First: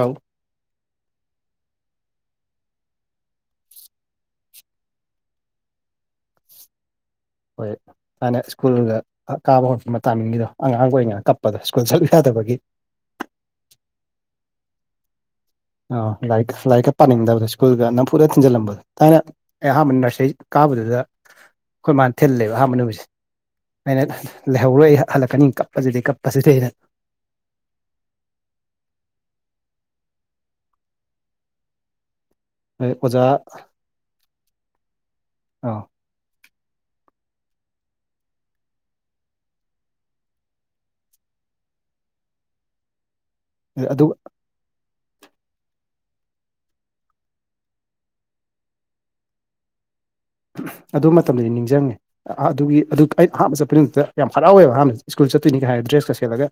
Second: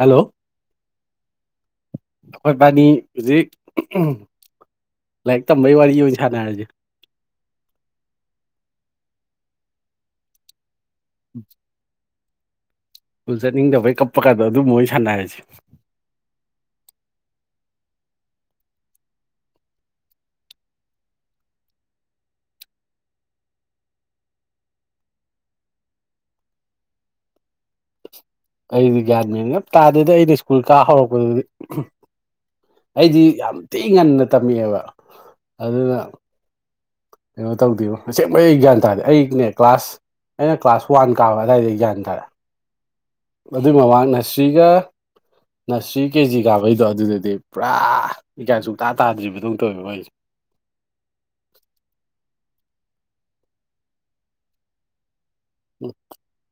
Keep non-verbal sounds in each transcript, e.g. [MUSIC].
Hello ꯑꯩꯈꯣꯏ ꯄꯅꯤ ꯍꯧꯖꯤꯛ ꯂꯥꯏꯔꯤꯛ ꯇꯝꯕꯒꯤ ꯋꯥꯔꯤ ꯑꯣꯏꯅ ꯁꯥꯟꯅꯔꯁꯦ ꯍꯣꯏ ꯍꯅ ꯁ꯭ꯀꯨꯜꯒ ꯀꯥꯕ ꯍꯧꯣꯠꯛꯄ ꯇꯥꯃꯤꯡꯉꯗꯣ ꯑꯉꯥꯡꯒ ꯑꯣꯏꯔꯤꯉꯩꯅ ꯀꯞꯄꯗ ꯀꯣꯏ ꯌꯥꯗꯕꯒꯤ ꯁꯜ ꯆꯠꯅꯤꯡꯗꯕꯩ ꯀꯞꯄ ꯀꯥꯟꯗ ꯑꯗꯨꯝ ꯃꯣꯏ ꯁꯥꯟꯅꯔꯁꯤꯦ ꯑꯣ ꯂꯥꯏꯔꯤꯛꯀ ꯂꯥꯏꯔꯤꯛꯀ ꯄꯥꯅꯤꯡꯗꯕꯗꯣ ꯁ꯭ꯀꯨꯜꯒ ꯅꯝ ꯄꯨꯨꯅ ꯊꯤꯟꯖꯜꯂꯝꯕꯗꯣ ꯊꯥꯏꯅ ꯑꯩ ꯑꯍꯥꯟꯕ ꯅꯔꯁꯔꯤ ꯀꯥꯕꯗꯨꯗ ꯑꯩꯈꯣꯏ ꯃꯥꯅ ꯊꯤꯜꯂꯦꯕ ꯑꯍꯥꯟꯕ ꯅꯨꯃꯤꯠꯁꯦ ꯑꯩꯅ ꯂꯩꯍꯧꯔꯣꯏ ꯑꯩ ꯍꯜꯂꯛꯀꯅꯤ ꯀꯞꯄꯁꯤꯗꯤ ꯀꯞꯄꯁꯤꯗꯤ ꯑꯩꯅ ꯑꯩꯗꯤ ꯒ꯭ꯌꯥꯟ ꯃꯦꯟ ꯌꯥꯝ ꯇꯥꯗꯗꯤ ꯑꯩꯅ ꯁ꯭ꯀꯨꯜ ꯀꯥ ꯍꯧꯔꯛꯄꯗꯨꯗꯤ ꯑꯣꯖꯥ ꯑꯩꯗꯤ ꯌꯥꯝ ꯊꯤ ꯉꯟꯅ ꯇꯝꯃꯛꯑꯦꯕ ꯑꯥ ꯑꯗꯨꯅ ꯀꯩꯅꯣ ꯇꯧꯗꯦꯕꯣ ꯑꯁꯦꯡꯕꯩ ꯒ꯭ꯌꯥꯟ ꯇꯥꯔꯦ ꯑꯩꯅꯦ ꯀ꯭ꯂꯥꯁ ꯑꯩꯅ ꯀ꯭ꯂꯥꯁ ꯋꯥꯟ ꯀꯥꯕ ꯑꯗꯨꯋꯥꯏꯗ ꯑꯦꯛꯖꯌꯥꯟ ꯇꯥꯔꯑꯦ ꯑꯗꯨꯏ ꯑꯗꯨ ꯃꯃꯥꯡꯅꯁꯤꯒ ꯅꯁꯔꯤ ꯀꯦꯖꯤ ꯀꯥꯕꯩꯗꯣ ꯑꯗꯨꯗꯗꯤ ꯄꯨꯔꯥ ꯏꯀꯥꯏ ꯁꯨꯡꯛꯇꯇꯥ ꯇꯥꯗ꯭ꯔꯤꯕꯗꯧ ꯇꯧꯋꯕ ꯋꯥꯔꯤꯣꯏꯁꯦ ꯑꯗꯨ ꯃꯇꯝꯗꯗꯤ ꯅꯤꯡꯁꯤꯡꯉꯦ ꯑꯗꯨꯒꯤ ꯑꯗꯨ ꯑꯩ ꯑꯍꯥꯟꯕ ꯆꯠꯄ ꯅꯨꯃꯤꯛꯇ ꯌꯥꯝ ꯍꯔꯥꯎꯋꯦꯕ ꯑꯍꯥꯟꯕꯁ ꯁ꯭ꯀꯨꯜ ꯆꯠꯇꯣꯏꯅꯤꯒ ꯍꯥꯏꯔ ꯎꯝ ꯗ꯭ꯔꯦꯁꯀ ꯁꯦꯠꯂꯒ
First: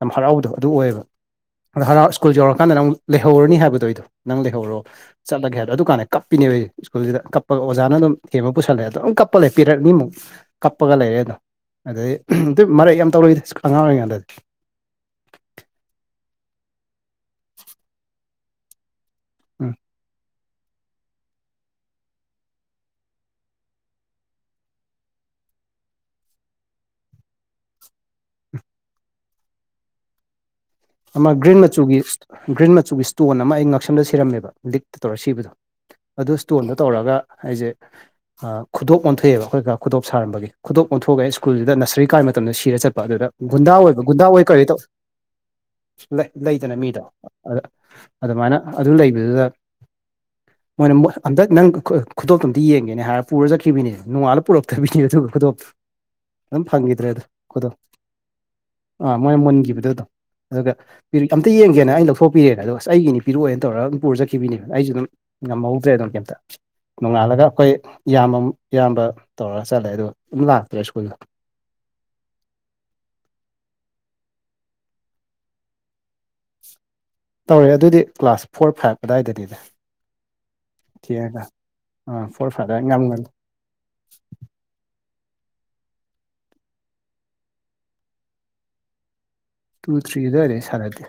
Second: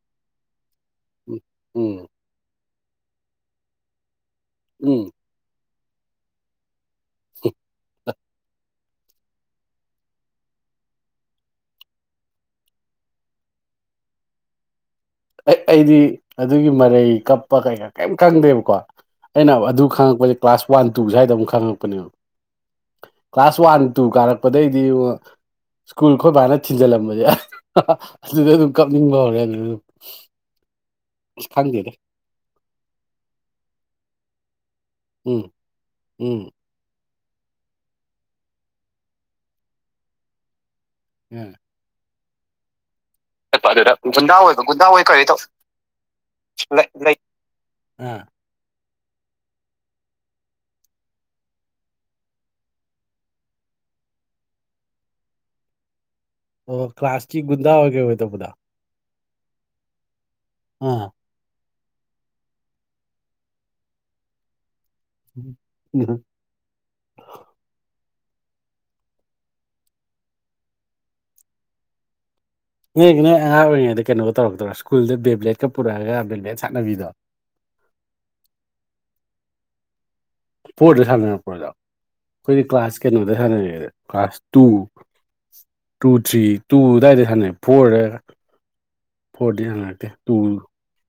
ꯌꯥꯝ ꯍꯔꯥꯎꯗꯣ ꯑꯗꯨ ꯑꯣꯏꯌꯦꯕ ꯎꯝ ꯑꯗꯣ ꯎꯝ ꯍꯔꯥꯎ ꯁ꯭ꯀꯨꯜ ꯌꯧꯔꯛ ꯀꯥꯟꯗ ꯅꯪ ꯂꯩꯍꯧꯔꯅꯤ ꯍꯥꯏꯕꯗꯣ ꯑꯩꯗꯣ ꯅꯪ ꯂꯩꯍꯧꯔꯣ ꯎꯝ ꯆꯠꯂꯒꯦꯕꯗꯣ ꯑꯗꯨ ꯀꯥꯟꯗ ꯀꯞꯄꯤꯅꯦꯕꯣꯏ ꯁ꯭ꯀꯨꯜꯁꯤꯗ ꯀꯞꯄꯒ ꯑꯣꯖꯥꯅ ꯑꯗꯨꯝ ꯊꯦꯝꯕ ꯄꯨꯁꯜꯂꯦ ꯑꯗꯣ ꯑꯗꯨꯝ ꯀꯞꯄ ꯂꯩꯦ ꯄꯤꯔꯛꯅꯤꯃꯨꯛ ꯀꯞꯄꯒ ꯂꯩꯔꯦ ꯑꯗꯣ ꯑꯗꯩ ꯑꯗꯨ ꯃꯔꯦꯛ ꯌꯥꯝ ꯇꯧꯔꯏꯗꯤ ꯈꯪꯉꯥꯡ ꯑꯣꯏꯔꯤꯀꯥꯟꯗꯗꯤ ꯑꯩ ꯑꯩꯗꯤ ꯑꯗꯨꯒꯤ ꯃꯔꯩ ꯀꯞꯄ ꯀꯩꯀꯥ ꯀꯩꯝ ꯈꯪꯗꯦꯕꯀꯣ ꯑꯩꯅ ꯎꯝ ꯑꯗꯨ ꯈꯪꯉꯛꯄꯁꯦ ꯀ꯭ꯂꯥꯁ ꯋꯥꯟ ꯇꯨ ꯁ꯭ꯋꯥꯏꯗ ꯑꯃꯨꯛ ꯈꯪꯉꯛꯄꯅꯦꯕ ꯀ꯭ꯂꯥꯁ ꯋꯥꯟ ꯇꯨ ꯀꯥꯔꯛꯄꯗꯒꯤꯩꯗꯤ ꯁ꯭ꯀꯨꯜ ꯈꯣꯣꯏꯕꯥ ꯍꯥꯏꯅ ꯊꯤꯟꯖꯜꯂꯝꯕꯁꯦ ꯑ ꯑꯗꯨꯗ ꯑꯗꯨꯝ ꯀꯞꯅꯤꯡꯕ ꯍꯧꯔꯦ ꯑꯗꯨꯝ [UNINTELLIGIBLE] ꯑꯃ ꯑꯁ ꯒ꯭ꯔꯤꯟ ꯈꯪꯗꯦꯗ ꯃꯆꯨꯒꯤ ꯒ꯭ꯔꯤꯟ ꯃꯆꯨꯒꯤ ꯏꯁꯇꯣꯟ ꯑꯃ ꯑꯩ ꯉꯛꯁꯝꯗ ꯁꯤꯔꯝꯃꯦꯕ ꯛ ꯇꯧꯔ ꯎꯝ ꯁꯤꯕꯗꯣ ꯑꯗꯨꯗ ꯎꯝ ꯁ꯭ꯇꯣꯟꯗꯣ ꯇꯧꯔꯒ ꯑꯩꯁꯦ ꯈꯨꯗꯣꯞ ꯑꯣꯟꯊꯣꯛꯑꯦꯕ ꯑꯩꯈꯣꯏꯒ ꯈꯨꯗꯣꯞ ꯁꯥꯔꯝꯕꯒꯤ ꯈꯨꯗꯣꯛ ꯑꯣꯟꯊꯣꯛꯑꯒꯦ ꯑꯥ ꯁ꯭ꯀꯨꯜꯗꯨꯗ ꯅꯁꯔꯤ ꯀꯥꯏꯕ ꯃꯇꯝꯗ ꯁꯤꯔ ꯆꯠꯄ ꯑꯗꯨꯗ ꯒꯨꯟꯗꯥ ꯑꯣꯏꯕ ꯒꯨꯗꯥꯏ ꯀꯔꯤ ꯇꯧ ꯀꯔꯤꯗꯧ ꯂꯩꯗꯅ ꯃꯤꯗꯣ ꯑꯥ ꯑꯗꯨꯃꯥꯏꯅ ꯑꯗꯨ ꯂꯩꯕꯗꯨꯗ [INAUDIBLE] ꯃꯣꯏꯅ ꯍꯟꯗꯛ ꯅꯪ ꯈꯨꯗꯣꯞꯇꯣꯝꯇ ꯌꯦꯡꯒꯦꯅꯦ ꯍꯥꯏꯔ ꯄꯨꯔ ꯆꯠꯈꯤꯕꯅꯦ ꯅꯣꯡꯉꯥꯜꯂ ꯄꯨꯔꯛꯇꯕꯤꯅꯦ ꯑꯗꯨꯒ ꯈꯨꯗꯣꯞꯇ ꯑꯣ ꯀ ꯀ꯭ꯂ꯭ꯂꯥꯁꯇꯛ ꯨꯗ ꯑꯣꯏꯒꯦ ꯄꯨꯗꯥꯥ ꯑꯥ ꯃꯣꯏ ꯃꯨꯟꯈꯤꯕꯗꯗꯣ ꯑꯗꯨꯒ ꯑꯥ ꯑꯝꯇ ꯌꯦꯡꯒꯦꯅ ꯑꯩꯅ ꯂꯧꯊꯣꯛꯄꯤꯔꯦꯅ ꯑꯗꯣ ꯑꯁ ꯑꯩꯒꯤꯅꯤ ꯄꯤꯔꯛꯑꯣꯦꯅ ꯇꯧꯔꯒ ꯑꯗꯨꯝ ꯄꯨꯔꯖꯈꯤꯕꯅꯦꯕ ꯑꯩꯁꯨ ꯑꯗꯨꯝ ꯎꯝ ꯉꯝ ꯍꯧꯗ꯭ꯔꯦ ꯑꯗꯨꯗꯪꯛꯇ ꯅꯣꯡꯉꯥꯜꯂꯒ ꯑꯩꯈꯣꯏ ꯏꯌꯥꯝꯕ ꯏꯌꯥꯝꯕ ꯇꯧꯔꯒ ꯆꯠꯂꯦ ꯑꯗꯨ ꯑꯗꯨꯝ ꯂꯥꯛꯇ꯭ꯔꯦ ꯁ꯭ꯀꯨꯜꯗꯣ ꯅ ꯅ ꯑꯉꯥꯡ ꯑꯣꯏꯔꯤꯉꯩ ꯀꯩꯅꯣ ꯇꯧꯒꯛꯇꯧꯣ ꯁ꯭ꯀꯨꯜꯗ ꯕꯦꯕ꯭ꯂꯦꯠ ꯄꯨꯔꯛꯒ ꯕꯦꯕ꯭ꯂꯦꯠꯥꯟꯅꯗꯣ ꯇꯧꯔꯦ ꯑꯗꯨꯗꯤ ꯀ꯭ꯂꯥꯁ ꯐꯣꯔ ꯐꯥꯏꯚ ꯑꯗꯨꯗꯥꯋꯥꯏꯗꯅꯤꯅꯦ ꯐꯣꯔꯗ ꯁꯥꯟꯅꯔꯛꯄ ꯑꯣꯖꯥ ꯑꯥ ꯐꯣꯔ ꯑꯩꯈꯣꯏꯗꯤ ꯐꯥꯏꯚ ꯑꯗꯥꯏ ꯉꯝ ꯀ꯭ꯂꯥꯁ ꯉꯝ ꯀꯩꯅꯣꯗ ꯁꯥꯟꯅꯔꯑꯦꯗ class two two three two ꯑꯗꯨꯋꯥꯏꯗ ꯁꯥꯟꯅꯩ ꯐꯣꯔꯗ ꯐꯣꯔꯗꯤ ꯇꯨ ꯁꯥꯟꯅꯔꯛꯇꯦ ꯊ꯭ꯔꯤꯗꯔꯦ ꯁꯥꯔꯥꯗꯤ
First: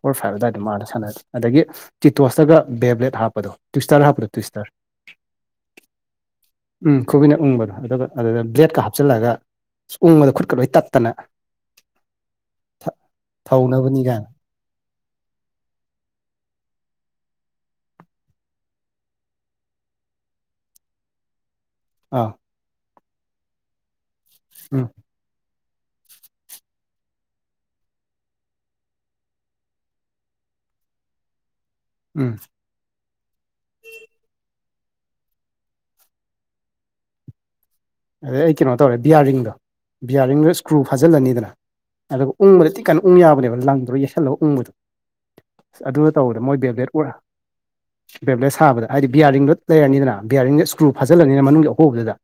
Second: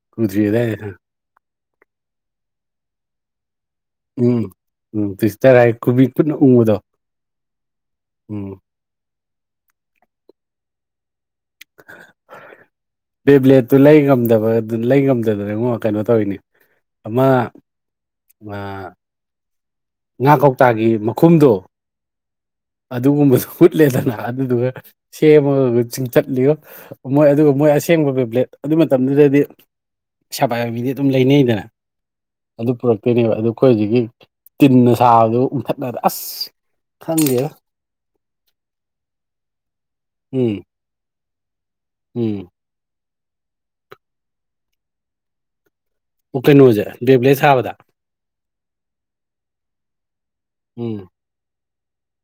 ꯐꯣꯔ ꯇꯨ ꯐꯥꯏꯚ ꯊ꯭ꯔꯤ ꯑꯗꯨꯋꯥꯏꯗꯣ ꯑꯗꯨꯋꯥꯏꯗ ꯃꯥꯗ ꯁꯥꯟꯅꯩ ꯁꯥꯟꯅꯔꯦ ꯑꯗꯒꯤ ꯆꯤꯇꯣꯁꯇꯒ ꯕꯦꯕ꯭ꯂꯦꯠ ꯍꯥꯞꯄꯗꯣ꯫ ꯇꯨꯏꯁ ꯇꯇꯥꯔ ꯍꯥꯞ꯭ꯔꯣ ꯎꯝ ꯇꯨꯏꯁꯇꯔ꯫ ꯎꯝ ꯇ꯭ꯋꯤꯁꯇꯔ ꯍꯥꯏ ꯈꯨꯕꯤ ꯈꯨꯠꯅ ꯎꯪꯕꯗꯣ ꯎꯝ ꯈꯨꯕꯤꯅ ꯎꯪꯕꯗꯣ ꯑꯗꯨꯒ ꯑꯗꯨꯗ ꯎꯝ ꯕ꯭ꯂꯦꯗꯀ ꯍꯥꯞꯆꯤꯜꯂꯒ꯫ ꯎꯕꯗ ꯈꯨꯠꯀ ꯂꯣꯏ ꯇꯠꯇꯅ꯫ ꯊ ꯕꯦꯕ꯭ꯂꯦꯠꯇꯨ ꯂꯩ ꯊꯧꯅꯕꯅꯤ ꯀꯥꯏꯅ ꯉꯝꯗꯕ ꯑꯗꯨ ꯂꯩ ꯉꯝꯗꯗꯅꯉꯣ ꯀꯩꯅꯣ ꯇꯧꯔꯤꯅꯤ ꯑꯃ ꯑꯥ ꯉꯥ ꯀꯧꯇꯥꯒꯤ ꯃꯈꯨꯝꯗꯣ꯫ ꯑꯧ꯫ ꯑꯗꯨꯒꯨꯝꯕꯗꯨꯁꯨ ꯎꯠꯂꯦꯗꯅ ꯑꯗꯨꯗꯨꯒ ꯎꯝ ꯁꯦꯝꯃꯒ ꯆꯤꯡ ꯆꯤꯡꯊꯥꯠꯂꯤꯉꯣ ꯃꯣꯏ ꯑꯗꯨ ꯑꯁꯦꯡꯕ ꯄꯦꯕ꯭ꯂꯦꯠ ꯑꯗꯨ ꯃꯇꯝꯗꯨꯗꯗꯤ꯫ ꯄꯩꯁꯥ ꯄꯥꯏꯕ ꯅꯤꯗꯤ ꯑꯗꯨꯝ ꯂꯩꯅꯩꯗꯅ꯫ ꯎꯝ꯫ ꯑꯗꯨ ꯄꯨꯔꯛꯇꯣꯏꯅꯦꯕ ꯑꯗꯨ ꯑꯩꯈꯣꯏ ꯍꯧꯖꯤꯛꯀꯤ ꯇꯤꯟꯅ ꯁꯥꯕꯗꯨ ꯎꯟꯊꯠꯅꯕꯗ ꯑꯁ꯫ ꯈꯪꯗꯦꯗ꯫ ꯑꯗꯩ ꯑꯩ ꯀꯩꯅꯣ ꯇꯧꯔꯦ ꯕꯤꯌꯥꯔꯤꯡꯗꯣ ꯕꯤꯌꯥꯔꯤꯡꯗꯣ ꯎꯝ ꯏꯁꯀ꯭ꯔꯨ ꯐꯥꯖꯤꯜꯂꯅꯤꯗꯅ ꯑꯗꯨꯒ ꯎꯝ ꯎꯪꯕꯗ ꯇꯤꯛ ꯀꯩꯅꯣ ꯎꯪ ꯌꯥꯕꯅꯦꯕ ꯂꯪꯗꯨꯔ ꯌꯦꯁꯜꯂꯒ ꯎꯪꯕꯗꯣ ꯑꯁ ꯑꯗꯨꯅ ꯑꯣ ꯇꯧꯕꯗ ꯃꯣꯏ ꯀꯩꯅꯣꯁꯦ ꯕꯦꯕ꯭ꯂꯦꯠ ꯎꯔꯛ ꯁꯥꯕꯗ ꯄꯦꯕ꯭ꯂꯦꯠ ꯁꯥꯕꯗ ꯍꯥꯏꯗꯤ ꯕꯤꯌꯥꯔꯤꯡꯗꯣ ꯂꯩꯔꯅꯤꯗꯅ ꯕꯤꯌꯥꯔꯤꯡꯗ ꯏꯁꯀ꯭ꯔꯨ ꯎꯝ ꯐꯥꯖꯤꯜꯂꯅꯤꯅ ꯃꯅꯨꯡꯒꯤ ꯑꯍꯣꯕꯗꯨꯗ꯫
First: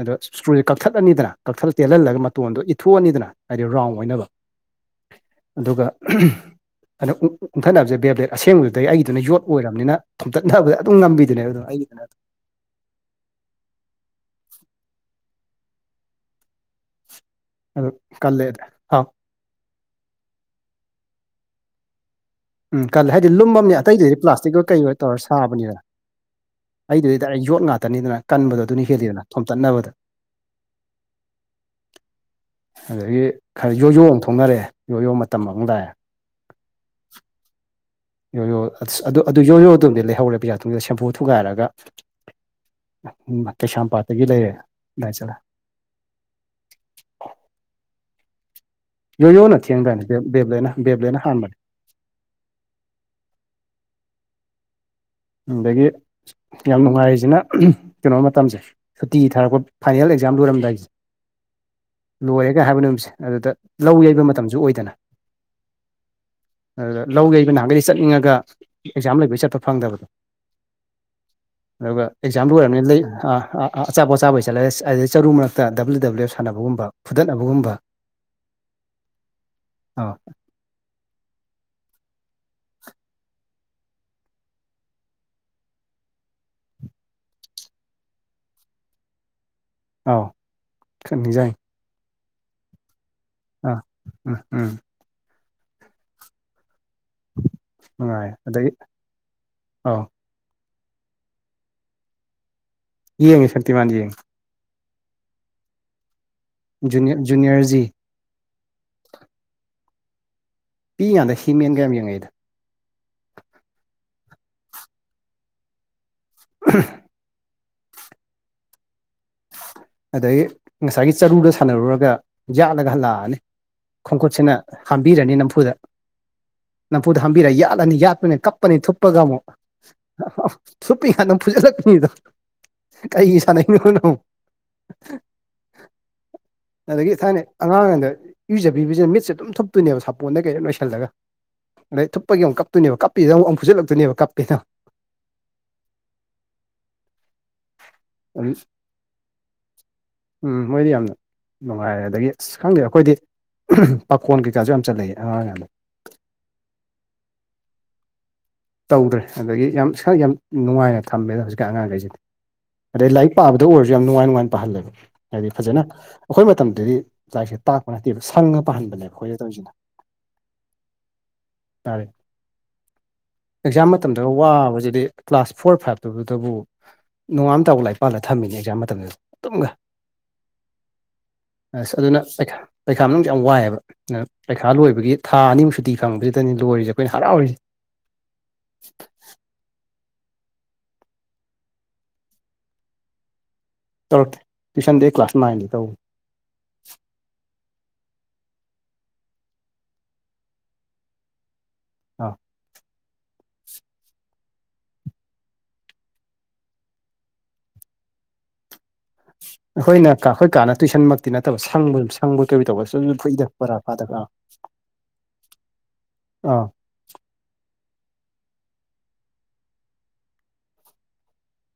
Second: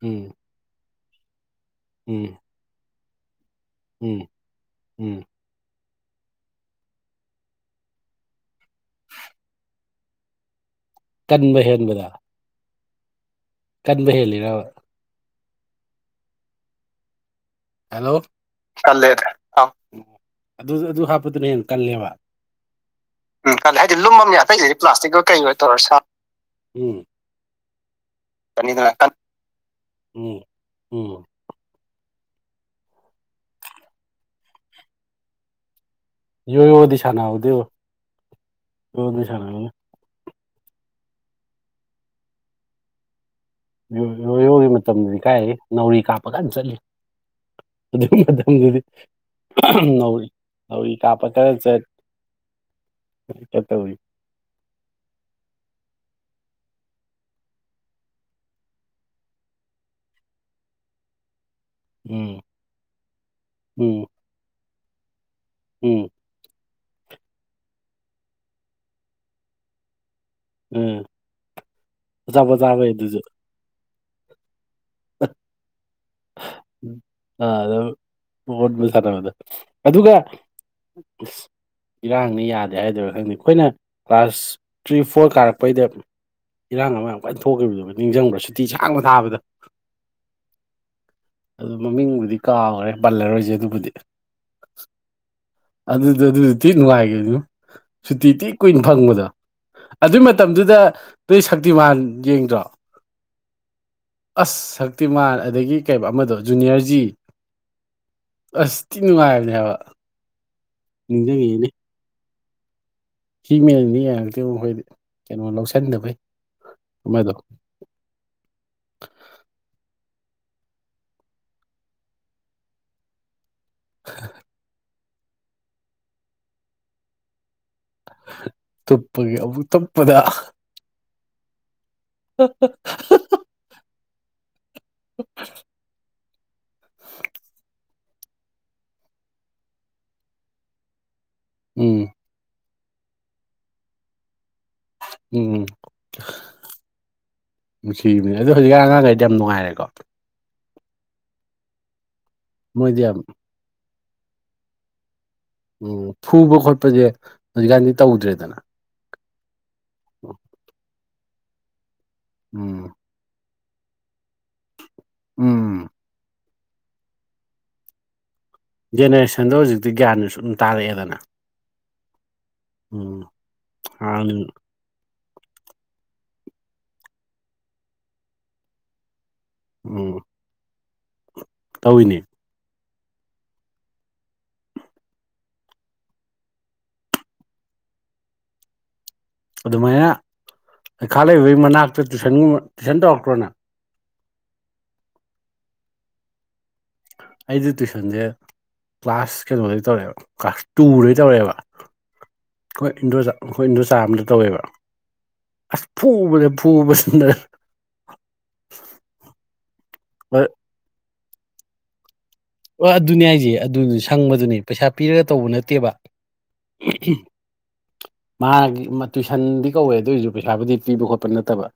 ꯑꯗꯣ ꯎꯝ ꯏꯁꯇ꯭ꯔꯨꯁꯦ ꯀꯛꯊꯠꯂꯅꯤꯗꯅ ꯀꯛꯊꯠ ꯇꯦꯜꯍꯜꯂꯒ ꯎꯝ ꯃꯇꯣꯟꯗꯣ ꯏꯊꯣꯛꯑꯅꯤꯗꯅ꯫ ꯍꯥꯏꯗꯤ ꯔꯥꯎꯟ ꯎꯝ ꯑꯣꯏꯅꯕ꯫ ꯎꯝ ꯑꯗꯨꯒ ꯑꯗ ꯎꯟꯊꯅꯕꯁꯦ ꯕꯦꯕ꯭ꯂꯦꯠ ꯑꯁꯦꯡꯕꯗꯨꯗꯩ ꯑꯩꯒꯤꯗꯨꯅ ꯌꯣꯠ ꯑꯣꯏꯔꯝꯅꯤꯅ꯫ ꯊꯣꯝꯇꯠꯅꯕꯑꯗꯨꯝ ꯉꯝꯕꯤꯗꯨꯅꯦꯕ ꯀꯟꯕ ꯑꯩꯒꯤꯗꯨꯅ ꯍꯦꯟꯕꯗ ꯑꯗꯨꯝ꯫ ꯀꯟꯕ ꯍꯦꯜꯂꯤꯔꯕ꯫ ꯑꯗꯨ ꯍꯂꯣ ꯀꯜꯂꯦ ꯑꯥꯎ ꯑꯗꯨ ꯑꯗꯨ ꯍꯥꯞꯄꯗꯨꯅ ꯍꯦꯟꯅ ꯀꯜꯂꯦꯕ꯫ ꯎꯝ ꯈꯜꯂ ꯍꯥꯏꯗꯤ ꯂꯨꯝ ꯎꯝ ꯑ ꯀꯜꯂꯦ ꯍꯥꯏꯗꯤ ꯑꯇꯩꯗꯨꯗꯤ ꯂꯨꯝꯃꯝꯅꯦ ꯄ꯭ꯂꯥꯁꯇꯤꯛ ꯑꯣꯏꯣꯏ ꯑꯇꯩꯗꯗꯤ ꯀꯩꯒ ꯇꯧꯔ ꯄ꯭ꯂꯥꯁꯇꯤꯛꯀ ꯀꯩ ꯑꯣꯏ ꯁꯥꯕꯅꯤꯅ꯫ ꯇꯧꯔ ꯁꯥꯕꯅꯤꯗꯅ ꯑꯩꯗꯨꯗꯤ ꯗꯥꯏꯔꯦꯠ ꯌꯣꯠ ꯉꯥꯛꯇꯅꯤꯗꯅ ꯀꯟꯕꯗꯣ ꯑꯗꯨꯅ ꯀꯟ ꯍꯦꯜꯂꯤꯗꯅ ꯊꯣꯝꯆꯠꯅꯕꯗ꯫ ꯎꯝ ꯎꯝ ꯑꯗꯒꯤ ꯈꯔ ꯌꯣꯌꯣ ꯑꯃ ꯊꯣꯛꯅꯔꯛꯑꯦ ꯌꯣꯌꯣ ꯃꯇꯝ ꯑꯃꯃꯨꯛ ꯂꯥꯛ ꯑꯦ꯫ ꯌꯣ ꯌꯣ ꯗꯤꯁꯥꯅ ꯍꯧꯗꯦꯕꯣ꯫ ꯌꯣꯌꯣ ꯑꯗꯨ ꯌꯣꯌꯣ ꯑꯗꯨꯝꯗꯤ ꯂꯩꯍꯧꯔꯦ ꯄꯩꯁꯥ ꯇꯨꯡꯖꯟꯂꯒ ꯁꯦꯝꯐꯨ ꯊꯨꯒꯥꯏꯔꯒ꯫ ꯎꯝ ꯀꯩꯁꯥꯝꯄꯥꯠꯇꯒꯤ ꯂꯩꯔꯦ ꯌꯣꯌꯣꯒꯤ ꯑꯗꯨꯗꯥꯥꯏ ꯃꯇꯝꯗꯨꯗꯤ ꯆꯠꯂ꯫ ꯀꯥꯏꯗꯒꯤ ꯅꯥꯎꯔꯤ ꯀꯥꯞꯄꯀꯥꯟ ꯆꯠꯂꯤ ꯑꯗꯨꯒꯤ ꯃꯇꯝꯗꯨꯗꯤ꯫ ꯌꯣꯌꯣꯅ ꯊꯦꯡꯗꯥꯏꯅꯦ ꯕꯦ ꯅꯧꯔꯤ ꯕꯦꯕ꯭ꯂꯦꯠꯅ ꯅꯧꯔꯤ ꯕꯦꯕ꯭ꯂꯦꯠꯅ ꯀꯥꯄ ꯀꯔ ꯍꯥꯟꯕꯅꯦ ꯆꯠ ꯀꯥꯟ ꯇꯧꯔꯤ꯫ ꯑꯗꯒꯤ꯫ ꯌꯥꯝ ꯅꯨꯡꯉꯥꯏꯔꯤꯁꯤꯅ ꯀꯩꯅꯣ ꯃꯇꯝꯁꯦ ꯁꯨꯇꯤ ꯊꯥꯔꯛꯄ ꯐꯥꯏꯅꯦꯜ ꯑꯦꯛꯖꯥꯝ ꯂꯣꯏꯔꯝꯗꯥꯏꯒꯤꯁꯦ꯫ ꯎꯝ ꯂꯣꯏꯔꯦꯒ ꯍꯥꯏꯕ ꯅꯨꯃꯤꯠꯁꯦ ꯑꯗꯨꯗ ꯎꯝ ꯂꯧ ꯌꯩꯕ ꯃꯇꯝꯁꯨ ꯑꯣꯏꯗꯅ꯫ ꯎꯝ꯫ ꯑꯗꯨꯗ ꯂꯧ ꯌꯩꯕ ꯅꯍꯥꯟꯒꯩꯗꯤ ꯆꯠꯅꯤꯡꯉꯒ ꯑꯦꯛꯖꯥꯝ ꯂꯩꯕꯩ ꯆꯠꯄ ꯐꯪꯗꯕꯗꯣ꯫ ꯎꯝ꯫ ꯑꯗꯨꯒ ꯑꯦꯛꯖꯥꯝꯄ ꯑꯆꯥꯄꯣꯠ ꯑꯣꯏꯔꯕꯅꯤꯅ ꯆꯥꯕꯩ ꯂꯩ ꯑꯗꯨꯁꯨ ꯑꯥ ꯑꯥ ꯑꯆꯥꯄꯣꯠꯆꯥꯕꯩ ꯆꯠꯂꯦ ꯑꯗꯩ ꯆꯔꯨ ꯃꯔꯛꯇ ꯗꯕ꯭ꯂꯤꯌꯨ ꯗꯕ꯭ꯂꯤꯌꯨ ꯁꯥꯟꯅꯕꯒꯨꯝꯕ꯫ ꯐꯨꯗꯠꯅꯕꯒꯨꯝꯕ [UNINTELLIGIBLE] ꯑꯗꯨꯒ ꯑꯥꯎ ꯏꯔꯥꯡꯅꯤ ꯌꯥꯗꯦ ꯍꯥꯏꯗꯣꯏꯔ ꯈꯪꯗꯦ ꯑꯩꯈꯣꯏꯅ ꯀ꯭ꯂꯥꯁ ꯊ꯭ꯔꯤ ꯐꯣꯔ ꯀꯥꯔꯛꯄꯩꯗ ꯏꯔꯥꯡ ꯑꯃ ꯌꯥꯝ ꯀꯥꯏꯅ ꯊꯣꯛꯈꯤꯕꯗꯨꯕ ꯅꯤꯡꯁꯤꯡꯕ꯭ꯔꯥ ꯁꯨꯇꯤ ꯁꯥꯡꯕ ꯊꯥꯕꯗꯨ꯫ ꯑꯥꯎ ꯈꯔ ꯅꯤꯡꯖꯪꯉꯦ꯫ ꯑꯗꯨ ꯃꯃꯤꯡꯕꯨꯗꯤ ꯀꯥꯈ꯭ꯔꯦ ꯄꯜꯂꯔꯣꯏꯁꯤ ꯑꯥ ꯎꯝ ꯎꯝ꯫ ꯑꯗꯨꯗꯨ ꯑꯗꯨꯁꯨ ꯊꯤꯟ ꯅꯨꯡꯉꯥꯏꯒꯤꯕꯅꯤꯉꯣ꯫ ꯁꯨꯇꯤ ꯅꯨꯡꯉꯥꯏ ꯊꯤꯟ ꯑꯗꯒꯤ ꯀꯨꯏꯅ ꯐꯪꯕꯗꯣ ꯑꯥꯎ ꯑꯗꯨꯏ ꯃꯇꯝꯗꯨꯗ ꯅꯣꯏ ꯁꯛꯇꯤꯃꯥꯟ ꯌꯦꯡꯗ꯭ꯔꯣ꯫ ꯌꯦꯡꯉꯤ ꯁꯛꯇꯤꯃꯥꯟ ꯌꯦꯡꯉꯤ꯫ ꯑꯁ ꯁꯛꯇꯤꯃꯥꯟ ꯑꯗꯒꯤ ꯀꯩ ꯑꯃꯗꯣ ꯖꯨꯅꯤꯌꯔꯖꯤ꯫ ꯖꯨꯅꯤꯌꯔ ꯖꯨꯅꯤꯌꯔꯖꯤ ꯑꯁ ꯊꯤ ꯅꯨꯡꯉꯥꯏꯕꯅꯦ ꯍꯥꯏꯕ ꯄꯤꯛꯏꯉꯥꯟꯗ ꯍꯤꯃꯦꯟꯒ ꯌꯥꯝ ꯌꯦꯡꯉꯛꯏꯗ ꯍꯤ ꯃꯦꯟꯅꯤ ꯌꯥꯔꯛꯇꯦ ꯑꯩꯈꯣꯏꯗꯤ ꯀꯩꯅꯣ ꯂꯧꯁꯤꯟꯗꯕꯩ ꯑꯃꯗꯣ ꯑꯗꯩ ꯉꯁꯥꯏꯒꯤ ꯆꯔꯨꯗ ꯁꯥꯟꯅꯔꯨꯔꯒ ꯌꯥꯠꯂꯒ ꯍꯂꯛꯑꯅꯤ ꯈꯣꯡꯈꯨꯠꯁꯤꯅ ꯍꯥꯝꯕꯤꯔꯅꯤ ꯅꯝꯐꯨꯗ ꯅꯝꯐꯨꯗ ꯍꯥꯝꯕꯤꯔ ꯌꯥꯠ ꯍꯥꯠꯂꯅꯤ ꯌꯥꯠꯄꯅꯤ ꯀꯞꯄꯅꯤ ꯊꯨꯞꯄꯒ ꯇꯨꯞꯄꯒꯤ ꯑꯃꯨꯛ ꯇꯨꯞꯄꯗ ꯊꯨꯞꯄꯤ ꯀꯥꯟꯗ ꯑꯃꯛ ꯐꯨꯖꯜꯂꯛꯄꯅꯤꯗꯣ ꯍ ꯍ ꯑꯩꯒꯤ ꯁꯥꯟꯅꯩꯅꯣꯅ ꯑ [UNINTELLIGIBLE] ꯑꯗꯒꯤ ꯊꯥꯏꯅꯩ ꯑꯉꯥꯡ ꯑꯣꯏꯉꯩꯗ ꯏꯔꯨꯖꯕꯤꯕꯁꯤꯅ ꯃꯤꯠꯁꯦ ꯑꯗꯨꯝ ꯊꯨꯞꯇꯣꯏꯅꯦꯕ ꯁꯥꯄꯣꯟꯗꯩ ꯀꯩꯗꯩ ꯅꯣꯏꯁꯜꯂꯒ ꯑꯗꯩ ꯎꯝ ꯊꯨꯞꯄꯒꯤ ꯑꯃꯨꯛ ꯀꯞꯇꯣꯏꯅꯦꯕ ꯀꯞꯄꯤꯖꯤꯗ ꯑꯃꯨꯛ ꯐꯨꯜꯖꯜꯂꯛꯇꯣꯏꯅꯦꯕ ꯀꯞꯄꯦꯅ ꯎꯝ ꯅꯨꯡꯁꯤꯕꯅꯦ ꯑꯗꯨ ꯍꯧꯖꯤꯛꯀꯥꯟ ꯑꯉꯥꯡꯈꯩꯗꯤ ꯌꯥꯝ ꯅꯨꯡꯉꯥꯏꯔꯦꯀꯣ ꯎꯝ ꯃꯣꯏꯗꯤ ꯌꯥꯝꯅ ꯅꯨꯡꯉꯥꯏꯔꯦ ꯑꯗꯒꯤ ꯑꯁ ꯈꯪꯗꯦꯗ ꯃꯣꯏꯗꯤ ꯑꯩꯈꯣꯏꯗꯤ ꯌꯥꯝ ꯄꯥꯈꯣꯟ ꯀꯩꯀꯥꯁꯨ ꯌꯥꯝ ꯆꯠꯂꯛꯑꯦ ꯑꯉꯥꯡ ꯑꯣꯏꯔꯤꯉꯩꯗꯥ ꯎꯝ ꯐꯨꯕ ꯈꯣꯠꯄꯖꯦ ꯍꯧꯖꯤꯛꯀꯥꯟꯗꯤ ꯇꯧꯗ꯭ꯔꯦꯗꯅ ꯇꯧꯗ꯭ꯔꯦ ꯑꯗꯒꯤ ꯌꯥꯝ ꯏꯁꯥ ꯌꯥꯝ ꯅꯨꯡꯉꯥꯏꯅ ꯊꯝꯃꯦꯗ ꯍꯧꯖꯤꯛꯀꯥꯟ ꯑꯉꯥꯡꯉꯩꯖꯤꯗꯤ ꯎꯝ ꯑꯗꯩ ꯂꯥꯏꯔꯤꯛ ꯄꯥꯕꯗ ꯑꯣꯏꯔꯖꯨ ꯌꯥꯝ ꯅꯨꯡꯉꯥꯏ ꯅꯨꯡꯉꯥꯏꯅ ꯄꯥꯍꯜꯂꯦꯕ ꯍꯥꯏꯗꯤ ꯐꯖꯅ ꯎꯝ ꯑꯩꯈꯣꯏ ꯃꯇꯝꯗꯗꯤ ꯂꯥꯏꯔꯤꯛꯁꯦ ꯇꯥꯛꯄ ꯅꯠꯇꯦꯕ ꯁꯪꯉ ꯄꯥꯍꯟꯕꯅꯦꯕ ꯑꯩꯈꯣꯏꯅ ꯖꯦꯅꯦꯔꯦꯁꯟꯗꯣ ꯇꯧꯔꯤꯁꯤꯅ ꯍꯧꯖꯤꯛꯇꯤ ꯒ꯭ꯌꯥꯟꯗꯣ ꯁꯨꯝ ꯇꯥꯔꯛꯑꯦꯗꯅ ꯇꯔꯦ ꯎꯝ ꯑꯦꯛꯖꯥꯝ ꯃꯇꯝꯗꯒ ꯍꯥꯟꯅ ꯋꯥꯕꯖꯤꯗꯤ ꯀ꯭ꯂꯥꯁ ꯐꯣꯔ ꯐꯥꯏꯕꯇꯗꯨꯇꯕꯨ ꯅꯣꯡꯉꯥꯝ ꯇꯥꯎ ꯂꯥꯛꯏ ꯄꯥꯜꯂ ꯊꯝꯃꯤꯅꯦ ꯑꯦꯛꯖꯥꯝ ꯃꯇꯝꯗ ꯑꯗꯨꯝꯒ ꯎꯝ ꯑꯁ ꯇꯧꯋꯤꯅꯦ ꯑꯗꯨꯅ ꯄꯩꯈꯥ ꯄꯩꯈꯥ ꯃꯅꯨꯡꯖꯦ ꯌꯥꯝ ꯋꯥꯏꯑꯦꯕ ꯄꯩꯈꯥ ꯂꯣꯏꯕꯒꯤ ꯊꯥ ꯑꯅꯤꯃꯨꯛ ꯁꯨꯇꯤ ꯐꯪꯕꯖꯤꯗꯅꯤ ꯂꯣꯏꯔꯤꯁꯦ ꯑꯩꯈꯣꯏꯅ ꯍꯔꯥꯎꯔꯤꯁꯦ [UNINTELLIGIBLE] ꯑꯗꯨꯃꯥꯏꯅ ꯂꯩꯈꯥ ꯂꯩꯕꯒꯤ ꯃꯅꯥꯛꯇ ꯇꯨꯏꯁꯟꯒꯨꯝꯕ ꯇꯨꯏꯁꯟ ꯇꯧꯔꯛꯇ꯭ꯔꯣꯅꯪ ꯇꯧꯔꯛꯇꯦ ꯇꯋꯨꯁꯟꯗꯤ ꯑꯩ ꯀ꯭ꯂꯥꯁ ꯅꯥꯏꯟꯗ ꯇꯧ ꯑꯩꯗꯤ ꯇꯨꯏꯁꯟꯁꯦ ꯀ꯭ꯂꯥꯁ ꯀꯩꯅꯣꯗꯩ ꯇꯧꯔꯛꯑꯦꯕ ꯀ꯭ꯂꯥꯁ ꯇꯨꯗꯩ ꯇꯧꯔꯛꯑꯦꯕ ꯑꯥ ꯑꯩꯈꯣꯏ ꯏꯟꯗꯣꯆꯥ ꯑꯩꯈꯣꯏ ꯏꯟꯗꯣꯆꯥ ꯑꯃꯗ ꯇꯧꯋꯦꯕ ꯑꯁ ꯐꯨꯕꯗ ꯐꯨꯕꯁꯤꯗ ꯑꯩꯈꯣꯏꯅ ꯀꯥ ꯑꯩꯈꯣꯏ ꯀꯥꯅ ꯇꯨꯏꯁꯟꯃꯛꯇꯤ ꯅꯠꯇꯕ ꯁꯪꯕ ꯁꯪꯕꯣꯏ ꯀꯩꯕꯣꯏ ꯇꯧꯕ ꯑꯣ ꯁꯨꯝ ꯑꯗꯨꯅꯦ ꯐꯨꯏꯗ ꯍꯥꯏꯖꯦ ꯄꯔꯥ ꯑꯗꯨꯅꯤ ꯐꯥꯗꯕ ꯑꯥ ꯁꯪꯕꯗꯨꯅꯤ ꯄꯩꯁꯥ ꯄꯤꯔꯒ ꯇꯧꯕ ꯅꯠꯇꯦꯕ ꯑꯥ ꯃꯥꯒꯤ ꯃꯥ ꯇꯨꯏꯁꯟꯗꯤ ꯀꯧꯋꯦ ꯑꯗꯨ ꯑꯣꯏꯁꯨ ꯄꯩꯁꯥꯕꯨꯗꯤ ꯄꯤꯕ ꯈꯣꯠꯄ ꯅꯠꯇꯕ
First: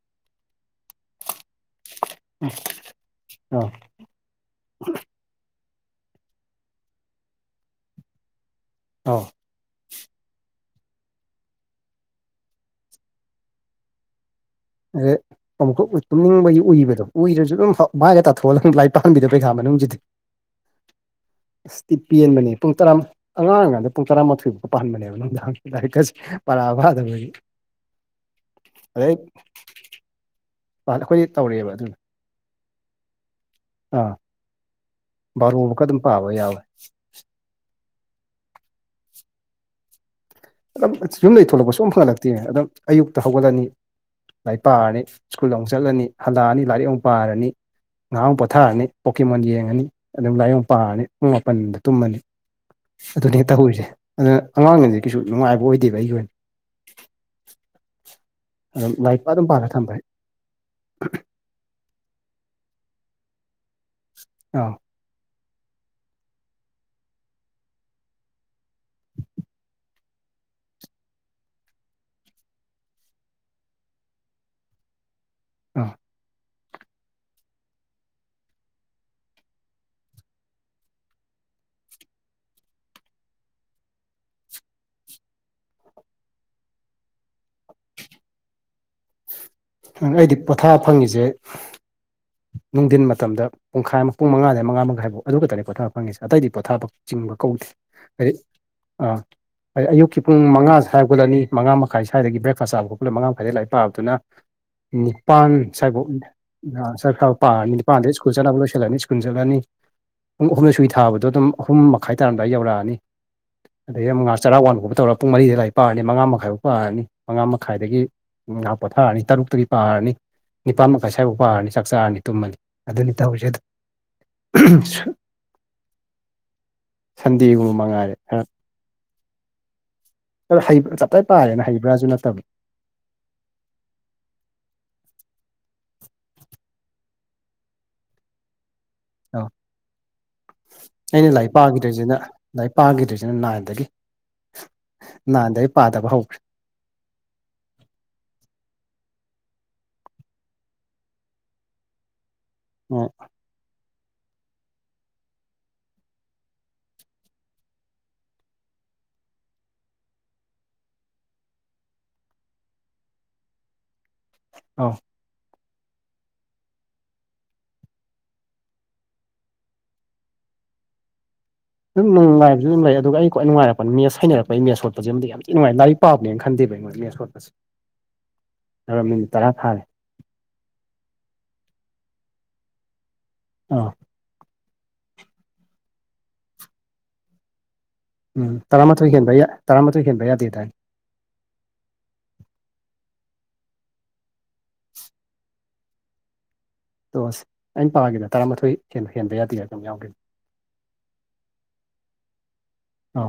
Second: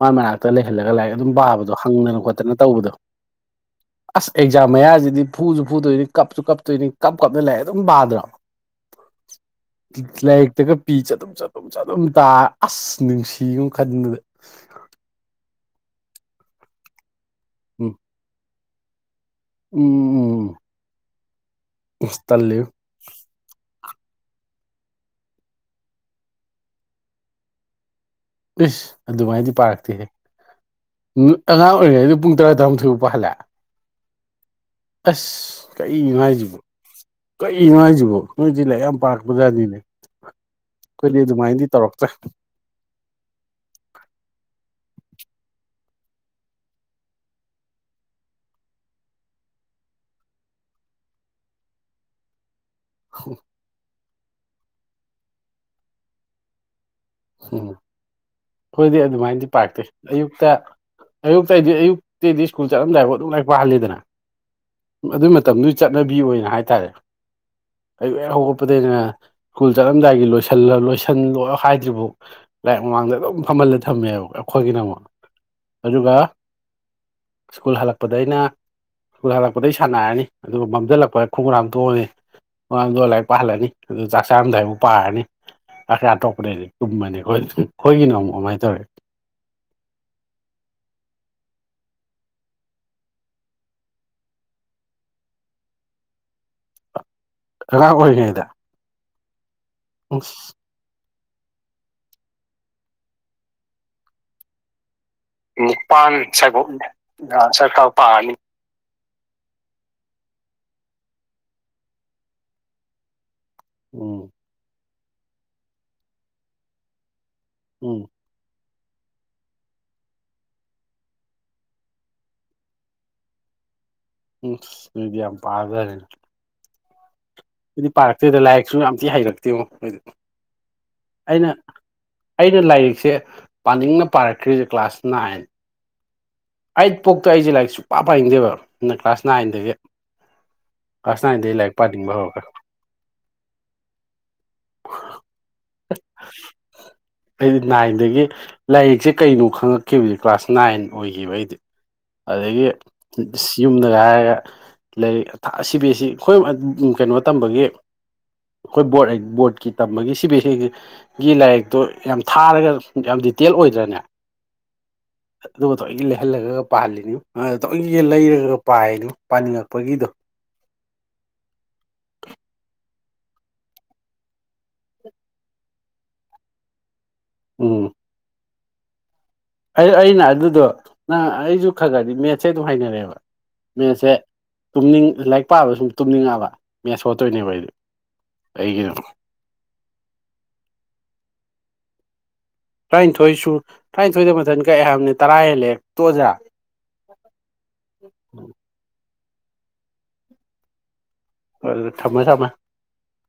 ꯃꯥꯏ ꯃꯅꯥꯛꯇ ꯂꯩꯍꯜꯂꯒ ꯂꯥꯏꯔꯤꯛ ꯑꯗꯨꯝ ꯄꯥꯕꯗꯣ ꯗꯣ ꯍꯪꯗꯅ ꯈꯣꯠꯇꯅ ꯇꯧꯕꯗꯣ ꯑꯥ ꯑꯁ ꯑꯦꯛꯖꯥꯝ ꯃꯌꯥꯖꯤꯗꯤ ꯐꯨꯖꯨ ꯐꯨꯗꯣꯏꯅꯤ ꯀꯞꯁꯨ ꯀꯞꯇꯣꯏꯅꯤ ꯀꯞ ꯀꯞꯅ ꯂꯩꯑꯦ ꯑꯗꯨꯝ ꯄꯥꯗ꯭ꯔꯣ ꯑꯥꯎ ꯂꯥꯏꯔꯤꯛꯇꯒ ꯄꯤ ꯆꯥꯗꯨꯝ ꯆꯥꯗꯨꯝ ꯆꯥꯗꯨꯝ ꯇꯥꯔ ꯑꯁ ꯅꯨꯡꯁꯤꯒꯨꯝ ꯈꯟꯕꯗ ꯑꯗꯩ ꯑꯃꯨꯛꯀ ꯇꯨꯝꯅꯤꯡꯕꯒꯤ ꯎꯏꯕꯗꯣ ꯎꯏꯔꯖꯨ ꯑꯗꯨꯝ ꯎꯝ ꯃꯥꯏꯒ ꯇꯥꯊꯣꯛꯍꯜꯑꯒ ꯂꯥꯏ ꯍꯕꯤꯗꯕ ꯄꯩꯈꯥ ꯃꯅꯨꯡꯖꯤꯗꯤ ꯎꯝ ꯎꯝ ꯑꯁꯇꯤ ꯑꯁ ꯄꯦꯟꯕꯅꯦ ꯇꯜꯂꯤꯕꯣ ꯄꯨꯡ ꯇꯔꯥ ꯑꯉꯥꯡꯑꯣꯏꯉꯥꯟꯗ ꯄꯨꯡ ꯇꯔꯥꯃꯥꯊꯣꯏꯃꯨꯛꯀ ꯄꯥꯍꯟꯕꯅꯦꯕ ꯅꯨꯡꯗꯥꯡ ꯂꯥꯏꯔꯤꯛꯀꯁꯦ ꯄꯔꯥ ꯐꯥꯗꯕꯒꯤ ꯏꯁ ꯑꯗꯩ ꯑꯗꯨꯃꯥꯏꯗꯤ ꯄꯥꯔꯛꯇꯦꯍꯦ ꯑꯩꯈꯣꯏꯗꯤ ꯑꯉꯥꯡ ꯇꯧꯔꯛꯑꯦꯕ ꯑꯗꯨꯅ ꯑꯣꯏꯔꯤꯉꯩꯗ ꯄꯨꯡ ꯇꯔꯥ ꯇꯔꯥꯃꯊꯣꯏ ꯕꯨꯛ ꯄꯥꯍꯜꯂꯦ ꯑꯥ ꯑꯁ ꯕꯥꯔꯣꯕꯨꯛꯀ ꯑꯗꯨꯝ ꯀꯩꯒꯤꯅꯣ ꯄꯥꯕ ꯍꯥꯏꯁꯤꯕꯣ ꯌꯥꯎꯋꯦ ꯀꯅꯣ ꯍꯥꯏꯁꯤꯕꯣ ꯅꯣꯏꯗꯤ ꯂꯥꯏꯛ ꯌꯥꯝ ꯄꯥꯔꯛꯄꯖꯥꯠꯅꯤꯅꯦ ꯑꯗꯨꯝ ꯑꯩꯈꯣꯏꯗꯤ ꯌꯨꯝꯗꯩ ꯑꯗꯨꯃꯥꯏꯅꯗꯤ ꯊꯣꯂꯛꯄꯁꯨ ꯑꯃ ꯇꯧꯔꯛꯇ꯭ꯔꯦ ꯐꯪꯉꯜꯂꯛꯇꯦ ꯑꯗꯨꯝ ꯑꯌꯨꯛꯇ ꯍꯧꯒꯠꯂꯅꯤ ꯂꯥꯏꯔꯤꯛ ꯄꯥꯔꯅꯤ ꯁ꯭ꯀꯨꯜ ꯑꯃꯨꯛ ꯆꯠꯂꯅꯤ ꯍꯜꯂꯛꯑꯅꯤ ꯂꯥꯏꯔꯤꯛ ꯑꯃꯨꯛ ꯄꯥꯔꯅꯤ ꯉꯥꯏꯍꯥꯡ ꯑꯃꯨꯛ ꯄꯣꯊꯥꯔꯅꯤ ꯄꯣꯛꯀꯤꯃꯣꯟ ꯌꯦꯡꯉꯅꯤ ꯑꯗꯨꯝ ꯂꯥꯏꯔꯤꯛ ꯃꯨꯛ ꯄꯥꯔꯅꯤ ꯄꯨꯡ ꯃꯥꯄꯟꯗ ꯇꯨꯝꯃꯅꯤ ꯑꯗꯨꯅꯦ ꯇꯧꯔꯤꯁꯦ ꯑꯗꯨꯅ ꯑꯉꯥꯡꯑꯣꯏꯉꯩꯗꯗꯤ ꯀꯩꯁꯨ ꯅꯨꯡꯉꯥꯏꯕ ꯑꯣꯏꯗꯦꯕ ꯑꯩꯒꯤ ꯑꯣꯏꯅ ꯎꯝ ꯑꯗꯨꯝ ꯍꯣꯏꯗꯤ ꯂꯥꯏꯔꯤꯛ ꯑꯗꯨꯝ ꯑꯗꯨꯃꯥꯏꯅꯗꯤ ꯄꯥꯔ ꯄꯥꯛꯇꯦ ꯊꯝꯕ ꯑꯌꯨꯛꯇꯌ ꯑꯇꯩꯗꯤ ꯑꯌꯨꯛꯇꯇꯩꯗꯤ ꯁꯀꯜ ꯆꯠꯂꯝꯗꯥꯏꯕꯣ ꯑꯗꯨ ꯂꯥꯏ ꯄꯍꯜꯂꯤꯗꯅ ꯑ ꯑꯗꯨꯒꯤ ꯃꯇꯝꯗꯨꯒꯤ ꯆꯠꯅꯕꯤ ꯑꯣꯏꯅ ꯍꯥꯏꯇꯥꯔꯦ ꯀꯩꯨꯛ ꯍꯦꯛ ꯍꯧꯒꯠꯄꯗꯒꯤꯩꯅ ꯁ꯭ꯀꯨꯜ ꯆꯠꯂꯝꯗꯥꯏꯒꯤ ꯂ ꯂꯣꯏꯁꯤꯜꯂꯣ ꯍꯥꯏꯗ꯭ꯔꯤꯕꯣ ꯂꯥꯏꯔꯤꯛ ꯃꯃꯥꯡꯗ ꯑꯗꯨꯝ ꯐꯝꯍꯜꯂ ꯊꯝꯃꯦꯕ ꯑꯩꯈꯣꯏꯒꯤꯗꯃꯛ ꯑꯥ ꯑꯗꯨꯒ ꯁ꯭ꯀꯨꯜ ꯍꯜꯂꯛꯄꯗ ꯑꯩꯅ ꯁꯨꯜ ꯍꯜꯂꯛꯄꯗꯩ ꯁꯥꯟꯅꯔꯅꯤ ꯑꯗꯨꯒ ꯃꯝꯁꯤꯜꯂꯛꯄꯗ ꯈꯣꯡꯒ꯭ꯔꯥꯝ ꯇꯣꯛꯑꯅꯤ ꯃꯥꯡꯗꯣ ꯂꯥꯏꯔꯤꯛ ꯄꯥꯍꯜꯂꯅꯤ ꯑꯗꯨ ꯆꯥꯛ ꯆꯥꯔꯝꯗꯥꯏꯕꯨ ꯄꯥꯔꯅꯤ ꯆꯥꯛ ꯑ ꯇꯣꯛꯄꯗꯗꯤ ꯀꯨꯝꯕꯅꯦ ꯍꯣꯏꯈꯣꯏꯒꯤꯅꯣ ꯑꯃꯨꯛ ꯀꯃꯥꯏꯅ ꯇꯧꯋꯦ ꯑꯩꯗꯤ ꯄꯣꯊꯥ ꯐꯪꯉꯤꯁꯦ ꯅꯨꯡꯊꯤꯟ ꯃꯇꯝꯗ ꯄꯨꯡꯈꯥꯏ ꯄꯨꯡ ꯃꯉꯥꯗ ꯃꯉꯥ ꯃꯈꯥꯏꯐꯥꯎ ꯑꯗꯨ ꯈꯛꯇ ꯄꯣꯊꯥꯕ ꯐꯪꯉꯤꯁꯦ ꯑꯇꯩꯗꯤ ꯄꯣꯊꯥꯕꯛ ꯆꯤꯡꯕ ꯀꯧꯗꯦ ꯑꯉꯥꯡ ꯍꯥꯏꯗꯤ ꯑꯣꯏꯔꯤꯉꯩꯗ ꯑꯥ ꯍꯥꯏꯗꯤ ꯑꯌꯨꯛꯀꯤ ꯄꯨꯡ ꯃꯉꯥꯁꯦ ꯍꯥꯏꯒꯠꯂꯅꯤ ꯃꯉꯥ ꯃꯈꯥꯏ꯭ꯋꯥꯏꯗꯒꯤ ꯕ꯭ꯔꯦꯛꯐꯥꯁ ꯆꯕ ꯈꯣꯠꯄ ꯃꯉꯥ ꯃꯈꯥꯏꯗ ꯂꯥꯏ ꯄꯥꯕꯗꯨꯅ ꯅꯤꯄꯥꯟ ꯁꯥꯏꯐꯥꯎ ꯅꯤꯄꯥꯟ ꯁ꯭ꯋꯥꯏꯕꯧ ꯁ ꯈꯕ ꯄꯥꯔꯅꯤ ꯁꯔꯀꯥꯔ ꯅꯤꯄꯥꯟꯗ ꯄꯥꯔꯅꯤ ꯁ꯭ꯀꯨꯜ ꯆꯠꯂꯅꯕ ꯂꯣꯏꯁꯤꯜꯂꯅꯤ ꯁ꯭ꯀꯨꯜ ꯆꯠꯂꯅꯤ ꯄꯨꯡ ꯑꯍꯨꯝꯗ ꯁꯨꯏ ꯊꯥꯕꯗꯣ ꯑꯗꯨꯝ ꯑꯍꯨꯝ ꯃꯈꯥꯏ ꯇꯥꯔꯝꯗꯥꯏ ꯌꯧꯔꯛꯑꯅꯤ ꯑꯗꯗꯒꯤ ꯎꯝ ꯑꯃꯨꯛ ꯆꯔꯥꯛ ꯋꯥꯟꯒꯨꯝꯕ ꯇꯧꯔ ꯄꯨꯡ ꯃꯔꯤꯗ ꯂꯥꯏꯔꯤ ꯄꯥꯔꯅꯤ ꯃꯉꯥ ꯃꯈꯥꯏꯐꯥꯎ ꯄꯥꯔꯅꯤ ꯃꯉꯥ ꯃꯈꯥꯏꯗꯒꯤ ꯎꯝ ꯎꯝꯥꯎ ꯄꯊ ꯑꯅꯤ ꯇꯔꯨ ꯇꯒꯤ ꯄꯥꯔꯅꯤ ꯅꯤꯄꯥ ꯃꯈꯥꯏ ꯁ꯭ꯋꯥꯏꯐꯥꯎ ꯄꯥꯔꯅꯤ ꯆꯥꯛ ꯆꯥꯔꯅꯤ ꯇꯨꯝꯃꯅꯤ ꯑꯗꯨꯅꯤ ꯇꯧꯔꯤꯁꯦ ꯑꯗꯨ ꯎꯝ ꯁꯤꯗꯤ ꯌꯥꯝ ꯄꯥꯖꯔ ꯆꯟꯗꯤꯤꯒꯨ ꯑꯗꯨꯗꯤ ꯄꯥꯔꯛꯇꯣꯏꯗ ꯂꯥꯏꯔꯤꯛꯁꯨ ꯌꯥꯝ ꯊꯤ ꯍꯩꯔꯛꯇꯦꯕ ꯃꯣꯏ ꯍꯩꯕ ꯇꯞꯇꯥꯏ ꯑꯩꯅ ꯄꯥꯔꯦꯅ ꯍꯩꯕ꯭ꯔꯥꯁꯨ ꯅꯠꯇꯕ ꯑꯩꯅ ꯂꯥꯏꯔꯤꯛꯁꯦ ꯄꯥꯅꯤꯡꯅ ꯄꯥꯔꯛꯈ꯭ꯔꯤꯁꯦ ꯀ꯭ꯂꯥꯁ ꯅꯥꯏꯟ ꯑꯩ ꯄꯣꯛꯇ ꯑꯩꯁꯦ ꯂꯥꯏꯔꯤꯛꯁꯨꯨꯡꯛ ꯄ ꯄꯥꯏꯅꯤꯡꯗꯦꯕ ꯑ ꯅꯥꯏꯟꯗꯒꯤ ꯀ꯭ꯂꯥꯁ ꯑꯩꯅ ꯂꯥꯏꯔꯤꯛ ꯅꯥꯏꯟꯗꯒꯤ ꯄꯥꯅꯤꯡꯕ ꯄꯥꯈꯤꯗ꯭ꯔꯤꯁꯤꯅ ꯍꯧꯔꯛꯈ꯭ꯔꯦ ꯂꯥꯏꯔꯤꯛ ꯄꯥꯈꯤꯗ꯭ꯔꯤꯁꯤꯅ ꯂꯥꯏꯏꯗꯒꯤ ꯅꯥꯗ ꯑꯩ ꯄꯥꯗꯕ ꯍꯧꯈ꯭ꯔꯦ ꯑꯩꯗꯤ ꯅꯥꯏꯟꯗꯒꯤ ꯂꯥꯏꯔꯤꯛꯁꯦ ꯀꯩꯅꯣ ꯈꯪꯉꯛꯈꯤꯕꯅꯤ ꯀ꯭ꯂꯥꯁ ꯅꯥꯏꯟ ꯑꯣꯏ ꯀꯈꯤꯕꯩꯗꯤ ꯑꯗꯒꯤ ꯎ ꯌꯨꯝꯗꯒ ꯍꯥꯏꯔꯒ ꯂꯥꯏꯔꯤꯛ ꯑꯁꯤꯕꯤ ꯑꯁꯤ ꯑꯩꯈꯣꯏ ꯀꯩꯅꯣ ꯇꯝꯕꯒꯤ ꯑꯩꯈꯣꯏ ꯕꯣꯔꯠ ꯕꯣꯔꯠꯀꯤ ꯇꯝꯃꯒꯤ ꯁꯤꯕ ꯍꯦ ꯒꯤ ꯂꯥꯏꯔꯤꯛꯇꯨ ꯌꯥꯝ ꯊꯥꯔꯒ ꯌꯥꯝ ꯗꯤꯇꯦꯜ ꯑꯣꯏꯗ꯭ꯔꯅꯦ ꯑꯥꯎ ꯑꯗꯨ ꯇꯣꯏꯒꯤ ꯂꯩꯍꯜꯂꯒ ꯄꯥꯍꯜꯂꯤꯅꯤ ꯇꯒꯤ ꯂꯩꯔꯒ ꯄꯥꯏꯅꯤ ꯄꯥꯅꯤꯡꯉꯛꯄꯒꯤꯗꯣ ꯑꯗꯨꯝꯅꯨꯡꯉꯥꯏꯕꯁꯨ ꯑꯗꯨ ꯂꯩ ꯑꯗꯨꯒ ꯑꯩ꯭ꯋꯥꯏꯅꯨꯡꯉꯥꯏꯔꯛꯄ ꯃꯦꯠ ꯍꯥꯏꯩꯅꯔꯛꯄ ꯑꯩꯦꯠꯣꯠꯄꯁ ꯑꯝ ꯌꯥꯝꯤꯅ ꯉꯥꯏꯛ ꯄꯕꯅꯦꯅ ꯈꯟꯦꯕ ꯎꯝ [UNINTELLIGIBLE] ꯑꯩ ꯑꯩꯅ ꯑꯗꯨꯗꯣ ꯅꯪ ꯑꯩꯁꯨ ꯈꯔ ꯈꯔꯗꯤ ꯃꯦꯠꯁꯁꯦ ꯑꯗꯨꯝ ꯍꯥꯏꯅꯔꯦꯕ ꯑꯥ ꯃꯦꯠꯁꯦ ꯇꯨꯝꯅꯤꯡ ꯂꯥꯏꯔꯤꯛ ꯄꯥꯕ ꯁꯨꯝ ꯇꯨꯝꯅꯤꯡꯉꯛꯑꯕ ꯃꯦꯁ ꯍꯣꯠꯇꯣꯏꯅꯦꯕ ꯑꯩꯗꯤ ꯎꯝ ꯑꯩꯒꯤꯅꯣ ꯇꯔꯥꯊꯣꯏ ꯍꯦꯟꯕ ꯌꯥꯏ ꯇꯔꯥꯃꯥꯊꯣꯏ ꯍꯦꯟꯕ ꯌꯥꯗꯦꯗꯥꯏ ꯇꯔꯥꯅꯤꯊꯣꯏꯁꯨ ꯇꯔꯥꯅꯤꯊꯣꯏꯗ ꯃꯊꯟ ꯀ ꯍꯥꯏꯕꯅꯤ ꯇꯔꯥ ꯍꯦꯜꯂꯦ ꯇꯣ ꯑꯣꯖꯥ ꯇꯣꯁ ꯑꯩꯅ ꯄꯥꯒꯤꯗ ꯇꯔꯥꯃꯥꯊꯣꯏ ꯍꯦꯟꯕ ꯍꯦꯟꯕ ꯌꯥꯗꯦ ꯑꯗꯨꯝ ꯌꯥꯎꯒꯦ ꯊꯝꯃꯃꯦ ꯊꯝꯃꯃꯦ ꯑꯥ